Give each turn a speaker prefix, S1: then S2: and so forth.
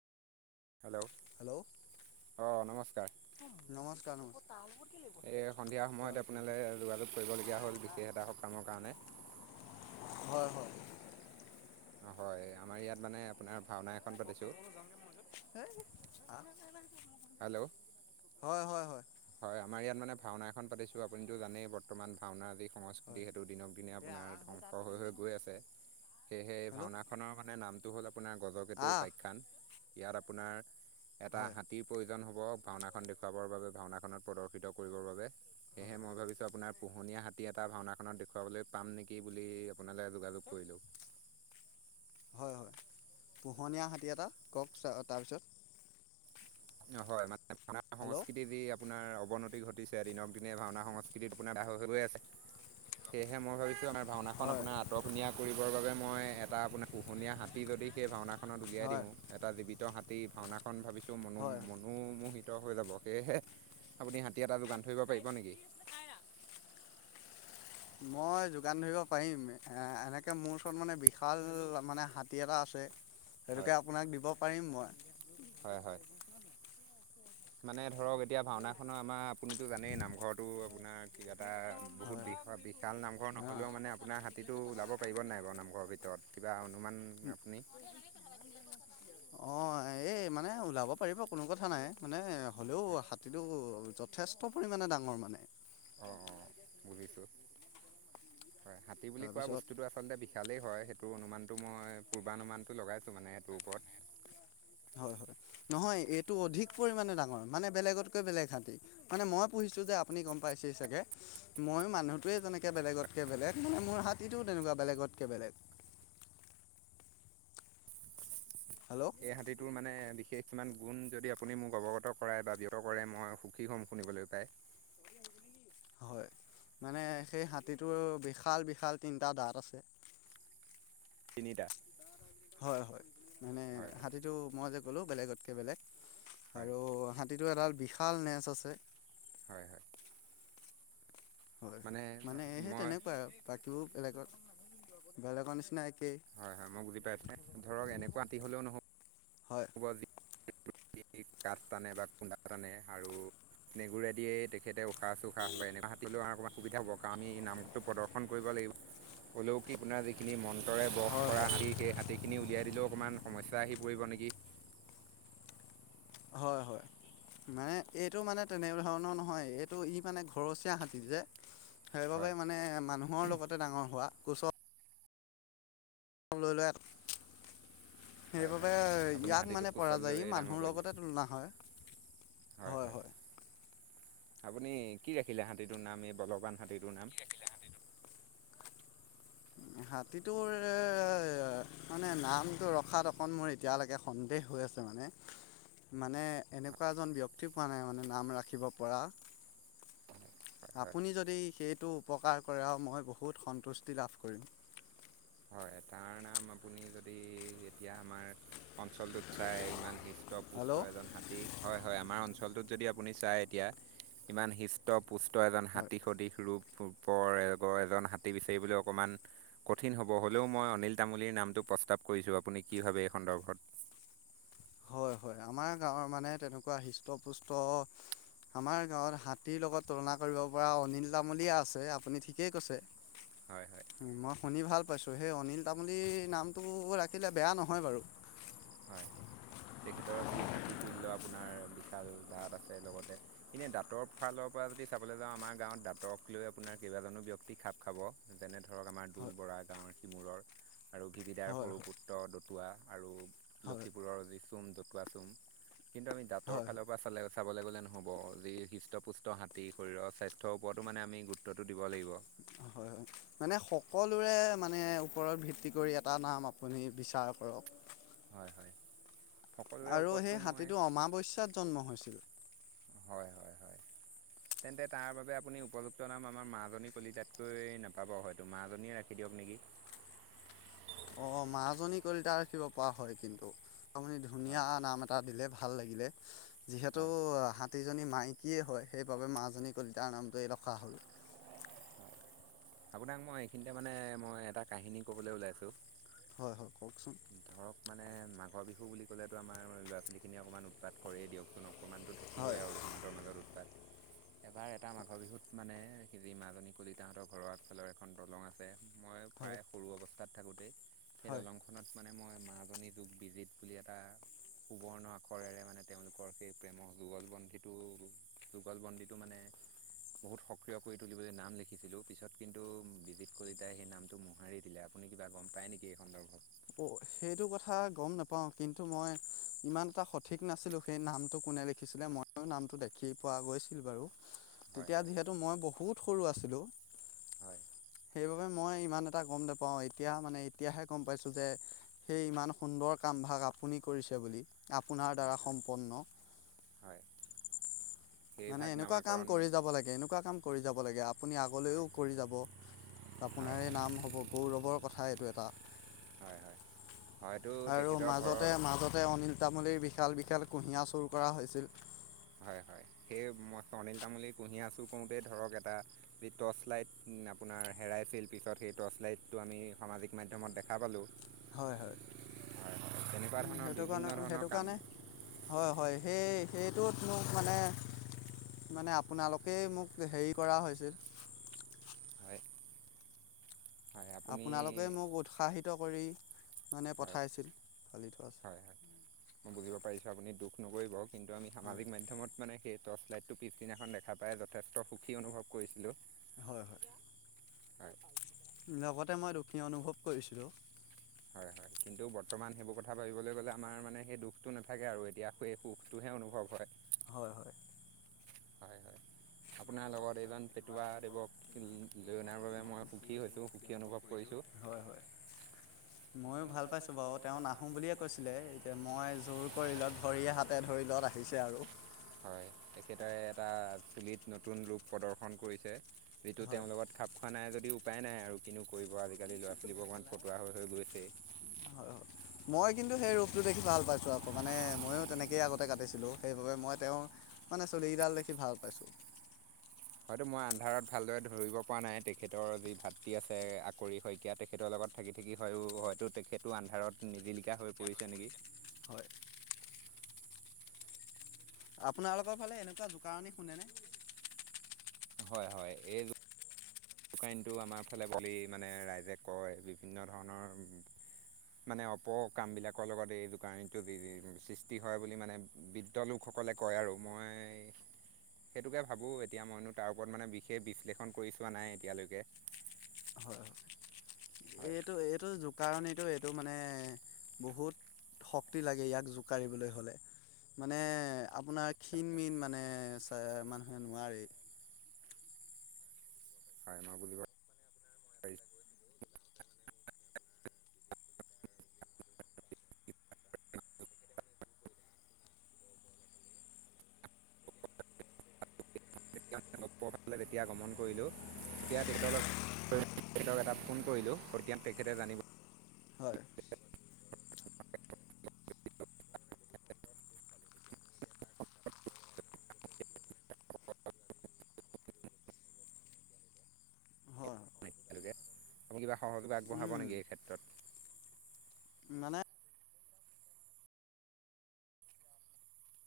S1: Hello
S2: hello
S1: অ', নমস্কাৰ।
S2: নমস্কাৰ নমস্কাৰ
S1: এই সন্ধিয়া
S2: তাৰ
S1: সময়ত
S2: আছো
S1: আপোনালৈ যোগাযোগ কৰিবলগীয়া হ'ল। বিশেষ এটা কামত। কামৰ কাৰণে।
S2: হয় হয়।
S1: অ', হয়, আমাৰ ইয়াত মানে আপোনাৰ ভাওনা এখন পাতিছোঁ।
S2: হয়।
S1: হেল্ল'
S2: হয় হয় হয়।
S1: হয়, আমাৰ ইয়াত মানে ভাওনা এখন পাতিছোঁ। আপুনিটো জানেই বৰ- বৰ্তমান ভাওনা যি
S2: হয়
S1: সংস্কৃতি, সেইটো দিনক দিনে
S2: তে
S1: আপোনাৰ
S2: আহ তাত
S1: ধ্বংস হৈ
S2: পাতিমগে
S1: হৈ
S2: নহয়
S1: গৈ আছে। সেয়েহে
S2: হেল্ল'
S1: ভাওনাখনৰ মানে নামটো হ'ল আপোনাৰ, ' গজকেতু
S2: আহ
S1: উপাখ্যান 'ইয়াত আপোনাৰ- এটা
S2: হয়
S1: হাতীৰ প্ৰয়োজন হ'ব। ভাওনাখন দেখুৱাবৰ বাবে, ভাওনাখনত প্ৰদৰ্শিত কৰিবৰ বাবে।
S2: হয়
S1: সেয়েহে মই ভাবিছোঁ আপোনাৰ পোহনীয়া হাতী এটা ভাওনাখনত দেখুৱাবলৈ পাম নেকি বুলি আপোনালে যোগাযোগ কৰিলো
S2: হয় - হয়, পোহনীয়া হাতী এটা কওক তাৰপিছত
S1: হয়, মানে [unintelligible]
S2: হেল্ল'
S1: সংস্কৃতিৰ যি আপোনাৰ অৱনতি ঘটিছে দিনক দিনে ভাওনা সংস্কৃতিত আপোনাৰ আডাই হৈ - হৈ গৈ আছে। সেহে মই ভাবিছোঁ আমাৰ ভাওনা খন
S2: হয়
S1: আপোনাৰ আঁতৰখনীয়া কৰিবৰ বাবে মই এটা আপোনাৰ পোহনীয়া হাতী যদি সেই ভাওনাখনত উলিয়াই
S2: হয়
S1: দিওঁ এটা জীৱিত হাতী ভাওনাখন ভাবিছোঁ
S2: হয়,
S1: মানু মোহিত হৈ যাব, সেয়েহে আপুনি হাতী এটা যোগান ধৰিব পাৰিব নেকি?
S2: মই যোগান ধৰিব পাৰিম, এ এনেকে মোৰ ওচৰত মানে বিশাল মানে হাতী এটা আছে।
S1: হয়
S2: সেইটোকে আপোনাক দিব পাৰিম মই।
S1: হয় - হয়। মানে ধৰক এতিয়া ভাওনাখনৰ আমাৰ আপুনিতো জানেই নামঘৰতো আপোনাৰ কিবা এটা
S2: মই
S1: বহুত বিষৰ বিষ কাৰণ নামঘৰ
S2: হয়
S1: নহ'লেও
S2: অ
S1: মানে আপোনাৰ হাতীটো জাব পাৰিব নাই বাৰু নামঘৰৰ ভিতৰত কিবা অনুমান আপুনি?
S2: অ', এই মানে ন' ওলাব পাৰিব কোনো কথা নাই মানে হ'লেও হাতীটো যথেষ্ট পৰিমাণে ডাঙৰ মানে।
S1: অ', অ', বুজিছোঁ হয়, হাতী বুলি কোৱা
S2: তাৰপিছত
S1: বস্তুটো আছে আচলতে বিশালেই হয়, সেইটো অনুমানটো মই পূৰ্বানুমানটো লগাইছো মানে এইটোৰ ওপৰত।
S2: হয় - হয়, নহয় এইটো অধিক পৰিমাণে ডাঙৰ মানে বেলেগতকৈ বেলেগ হাতী। মানে মই পুহিছোঁ যে আপুনি গম পাইছে চাগে। মই মানুহটোৱে তেনেকে বেলেগতকে বেলেগ মানে মোৰ হাতীটো তেনেকুৱা বেলেগতকে বেলেগ। হেল্ল।
S1: এই হাতীটোৰ মানে বিশেষ ইমান গুণ যদি আপুনি মোক অৱগত কৰায় বা ব্যত কৰে মই সুখী হ'ম শুনিবলৈ পায়।
S2: হয়, মানে সেই হাতীটোৰ বিশাল - বিশাল তিনটা দাঁত আছে।
S1: তিনিটা।
S2: হয় - হয়, মানে
S1: হয় হয়
S2: হাতীটো মই যে ক'লো বেলেগতকৈ বেলেগ
S1: হয়
S2: আৰু হা হাতীটোৰ এডাল বিশাল নেচ আছে।
S1: হয় - হয়।
S2: হয় - হয়, মানে সেই
S1: মই
S2: তেনেকুৱা আৰু বাকীবোৰ বেলেগত বেলেগৰ নিচিনা একেই।
S1: হয় - হয়, মই বুজি পাইছোঁ ধৰক এনেকুৱা হাতী হলেও
S2: হয়
S1: নহ'ব [unintelligible] কাঠ টানে বা কুন্দা টানে আৰু নেগুৰেদিয়েই তেখতে উশাহ চুশাহ লয়, এনেকুৱা হাতী হলেও আৰু অকণমান সুবিধা হ'ব কাৰণ আমি নাম টো প্ৰদৰ্শন কৰিব লাগিব হ'লেও কি আপোনাৰ যিখিনি মন ৰে বস
S2: হয়
S1: কৰা
S2: হয়
S1: হাতী সেই হাতীখিনি উলিয়াই দিলেও অকণমান সমস্যা আহি পৰিব নেকি?
S2: হয় - হয়। মানে এইটো মানে তেনে ধৰণৰ নহয় এইটো ই মানে ঘৰচীয়া হাতী যে। সেইবাবে
S1: হয়
S2: মানে মানুহৰ লগতে ডাঙৰ হোৱা কুচ লৈ
S1: হয় হয়
S2: সেইবাবে
S1: আপুনি
S2: ইয়াক
S1: হাতীটোক
S2: মানে
S1: কোচত
S2: পৰা যায়
S1: লৈ
S2: ই
S1: ডাঙৰ
S2: মানুহৰ
S1: কৰিলে
S2: লগতে তুলনা হয়।
S1: হয় - হয়। আপুনি কি ৰাখিলে হাতীটোৰ নাম এই বলৱান হাতীটোৰ নাম?
S2: হাতীটোৰ আ, মানে নামটো ৰখাত অকণ মোৰ এতিয়ালৈকে। সন্দেহ হৈ আছে মানে। মানে এনেকুৱা এজন ব্যয়ক্তি পোৱা নাই মানে নাম ৰাখিব পৰা।
S1: হয় হয়
S2: আপুনি যদি সেইটো। উপকাৰ কৰে আৰু মই বহুত সন্তুষ্টি লাভ কৰিম।
S1: হয়, তাৰ নাম আপুনি যদি এতিয়া আমাৰ অঞ্চলটোত চাই ইমান হিষ্ট পুষ্ট
S2: হেল্ল'
S1: এজন হাতী হয় - হয়, আমাৰ অঞ্চলটোত যদি আপুনি চায় এতিয়া ইমান হিষ্ট পুষ্ট এজন
S2: হয়
S1: হাতী সদৃশ ৰূপূপৰ এজন হাতী, বিচাৰিবলৈ অকণমান কঠিন হ'ব, হ'লেও মই অনিল তামুলীৰ নামটো প্ৰস্তাৱ কৰিছো আপুনি কি ভাবে এই সন্দৰ্ভত?
S2: হয় হয়, আমাৰ গাঁৱৰ মানে তেনেকুৱা হৃষ্টপুষ্ট আমাৰ গাঁৱত হাতীৰ লগত তুলনা কৰিব পৰা অনিল তামলীয়া আছে, আপুনি ঠিকেই কৈছে।
S1: হয় হয়।
S2: মই শুনি ভাল পাইছোঁ সেই অনিল তামুলীৰ নামটো ৰাখিলে বেয়া নহয় বাৰু।
S1: হয় তেখেতৰ যি হাতী তুল্য আপোনাৰ বিশাল দাঁত আছে লগতে। এনে দাঁতৰ ফালৰ পৰা যদি চাবলৈ যাওঁ আমাৰ গাঁওত দাঁতক লৈ আপোনাৰ কেইবাজনো ব্যক্তি খাপ খাব। যেনে ধৰক আমাৰ দোল
S2: হয়
S1: বৰা, গাঁওৰ সিমূৰৰ আৰু ভভিদাৰ
S2: হয় হয়
S1: সৰু পুত্ৰ দতুৱা, আৰু
S2: হয় হয়
S1: লখিপুৰৰ যি চুম দতুৱা চুম। কিন্তু, আমি দাঁতৰৰ
S2: হয়
S1: ফালৰ পৰা চালে চাবলৈ গ'লে নহ'ব যি হৃষ্টপুষ্ট হাতী শৰীৰৰ স্বাস্থ্য তৰ ওপৰটো মানে আমি গুৰুত্বটো দিব লাগিব।
S2: হয় হয় মানে সকলোৰে মানে ওপৰত ভিত্তি কৰি এটা নাম আপুনি বিচাৰ কৰক।
S1: হয় হয়। সকলোৰে
S2: আৰু
S1: ওপৰততো
S2: সেই
S1: মই
S2: হাতীটো অমাৱস্যাত জন্ম হৈছিল।
S1: হয় হয় হয়। তেন্তে তাৰ বাবে আপুনি উপযুক্ত নাম আমাৰ মাজনী কলিতাতকৈ নাপাব হয়তো, মাজনীয়ে ৰাখি দিয়ক নেকি?
S2: অ', মাজী কলিতা ৰাখিব পৰা হয় কিন্তু। আপুনি ধুনীয়া
S1: হয়
S2: নাম এটা দিলে ভাল লাগিলে। যিহেতু
S1: হয়।
S2: হাতীজনী মাইকীয়ে হয়, সেইবাবে মাজনী কলিতাৰ নামটোৱেই ৰখা হ'ল
S1: থাকো দাক মই এইখিনিতে মানে মই এটা কাহিনী ক'বলৈ ওলাইছোঁ
S2: হয় হয় কওঁকচোন।
S1: ধৰক মানে মাঘৰ বিহু বুলি ক'লেটো আমাৰ ল'ৰা ছোৱালীখিনিয়ে অকণমান উৎপাত কৰেই দিয়কচোন অকণমানটো থাকিবই
S2: হয়
S1: আৰু সিহঁতৰ মাজত উৎপাত। এবাৰ এটা মাঘৰ বিহুত মানে সি যি মাজনী কলিতাহাঁঁতৰ ঘৰৰ আগফালৰ এখন দলং আছে মই
S2: হয়
S1: প্ৰায় সৰু অৱস্থাত থাকোতেই সেই
S2: হয়
S1: দলং খনত মানে মই মাজনী যুগ বিজিত বুলি এটা সুবৰ্ণ আখৰেৰে মানে তেওঁলোকৰ সেই প্ৰেমৰ যুগল বন্ধীটো যুগল বন্দিটো মানে বহুত সক্ৰিয় কৰি তুলিবলৈ নাম লিখিছিলোঁ, পিছত কিন্তু বিজিত কলিতাই সেই নামটো মোহাৰি দিলে। আপুনি কিবা গম পায় নেকি এই সন্দৰ্ভত?
S2: অ', সেইটো কথা গম নাপাওঁ কিন্তু, মই ইমান এটা সঠিক নাছিলোঁ সেই নামটো কোনে লি ছিলে ময়ো নামটো দেখি পোৱা গৈছিল বাৰু।
S1: হয়
S2: তেতিয়া
S1: হয়
S2: যিহেতু মই বহুত সৰু আছিলোঁ।
S1: হয়
S2: সেইবাবে মই ইমান এটা গম নাপাওঁ এতিয়া, মানে এতিয়াহে গম পাইছোঁ যে সেই ইমান সুন্দৰ কামভাগ আপুনি কৰিছে বুলি, আপোনাৰ
S1: হয়
S2: দ্বাৰা
S1: হয়
S2: সম্পন্ন
S1: হয়
S2: মানে
S1: সেইভাগ
S2: এনেকুৱা কাম
S1: নামাকৰণ
S2: কৰি যাব লাগে, এনেকুৱা কাম কৰি যাব লাগে, আপুনি আগলৈও
S1: হয়
S2: কৰি যাব
S1: হয়
S2: আপোনাৰে নাম হ'ব গৌৰৱৰ কথা এইটো এটা।
S1: হয় হয় হয়তো
S2: আৰু
S1: তেখেতৰ ঘৰৰ
S2: মাজতে মাজতে, অনিল তামুলীৰ বিশষ খেল বিশেল [inaudible] কুঁহিয়া চুৰ কৰা হৈছিল
S1: হয় হয়, সেই মই অনিল তামুলীৰ কুঁহিয়া চুৰ কৰোঁতেই ধৰক এটা যি টৰ্চ লাইট আপোনাৰ হেৰাইছিল, পিছত সেই টৰ্চ লাইটটো আমি সামাজিক মাধ্যমত দেখা পালোঁ
S2: হয় হয়,
S1: তেনেকুৱা ধৰণৰ
S2: সেইটো
S1: বিভিন্ন
S2: কাৰণে,
S1: ধৰণৰ
S2: সেইটো
S1: কাম
S2: কাৰণে হয় হয়, সেই সেইটোত, মোক মানে মানে আপোনালোকেই মোক হেৰি কৰা হৈছিল
S1: হয়। হয় আপুনি
S2: আপোনালোকে মোক উৎসাহিত কৰি মানে
S1: হয়
S2: পঠাইছিল, পালি থোৱাছে [unintelligible]
S1: হয় হয় মই বুজিব পাৰিছোঁ আপুনি দুখ নকৰিব কিন্তু, আমি সামাজ
S2: হয়
S1: মাধ্যমত মানে সেই টৰ্চ লাইট টো ফিফটিন এখন দেখা পাই যথেষ্ট সুখী অনুভৱ কৰিছিলোঁ।
S2: হয় হয়।
S1: হয়।
S2: লগতে মই দুখী অনুভৱ কৰিছিলোঁ।
S1: হয় হয় কিন্তু বৰ্তমান সেইবোৰ কথা ভাবিবলৈ গ'লে আমাৰ মানে সেই দুখটো নাথাকে আৰু এতিয়া। সুখেই সুখটোহে অনুভৱ হয়।
S2: হয় হয়।
S1: হয় হয়। আপোনাৰ লগত এইজন পেটৱা দেৱক লৈ অনাৰ বাবে মই সুখী হৈছোঁ, সুখী অনুভৱ কৰিছোঁ।
S2: হয় হয়। ময়ো ভাল পাইছোঁ বাৰু, তেওঁ নাহো বুলিয়ে কৈছিলে। এতিয়া মই জোৰ কৰিলত, ভৰি হাতে ধৰিলত আহিছে আৰু।
S1: হয়, তেখেতে এটা চুলিত নতুন ৰূপ প্ৰদৰ্শন কৰিছে। যিটো
S2: হয়
S1: তেওঁৰ লগত খাপ হোৱা নাই যদিও উপায় নাই আৰু কিনো কৰিব আজিকালি ল'ৰা ছোৱালীবোৰ অকমান ফটোৱা হৈ গৈছেই।
S2: হয় হয় মই কিন্তু সেই ৰূপটো দেখি ভাল পাইছোঁ আকৌ মানে ময়ো তেনেকৈয়ে আগতে কাটিছিলোঁ সেইবাবে মই তেওঁ মানে চুলিকেইডাল দেখি ভাল পাইছোঁ।
S1: হয়তো মই আন্ধাৰত ভালদৰে ধৰিব পৰা নাই, তেখেতৰ যি ভাতৃ আছে আকৰি শইকীয়া তেখ তেখেতৰ লগত থাকি থাকি হয় হয়তো তেখেতো আন্ধাৰত নিজিলিকা হৈ পৰিছে নেকি।
S2: হয় আপোনালোকৰ ফালে এনেকুৱা জোকাৰণি শুনেনে?
S1: হয় হয়, এই জু জোকাৰিনটো আমাৰ ফালে বুলি মানে ৰাইজে কয় বিভিন্ন ধৰণৰ মানে অপ কামবিলাকৰ লগত এই জোকাৰনীটোত বি বি সৃষ্টি হয় বুলি মানে বিদ ত' লোকসকলে কয় আৰু। মই সেইটোকে ভাবোঁ, এতিয়া মইনো তাৰ ওপৰত মানে বিশেষ বিশ্লেষণ কৰি চোৱা নাই এতিয়ালৈকে।
S2: হয়।
S1: হয়
S2: এইটো এইটো জোকাৰণিটো এইটো মানে বহুত শক্তি লাগে ইয়াক জোকাৰিবলৈ হ'লে। মানে আপোনাৰ ক্ষীণ মীন মানে চা মানুহে নোৱাৰে।
S1: খাই মা বুলি কৈ [unintelligible] যেতিয়া গ্ৰমন কৰিলোঁ তেতিয়া তেখেতৰ লগত তেখেতক এটা ফোন কৰিলো ফুৰ্তিয়ান তেখেতে জানিব।
S2: হয়।
S1: [unintelligible]
S2: হয়
S1: মানে একেলগে, আপুনি কিবা সহযোগ আগবঢ়াব
S2: উম
S1: নেকি এই ক্ষেত্ৰত?
S2: মানে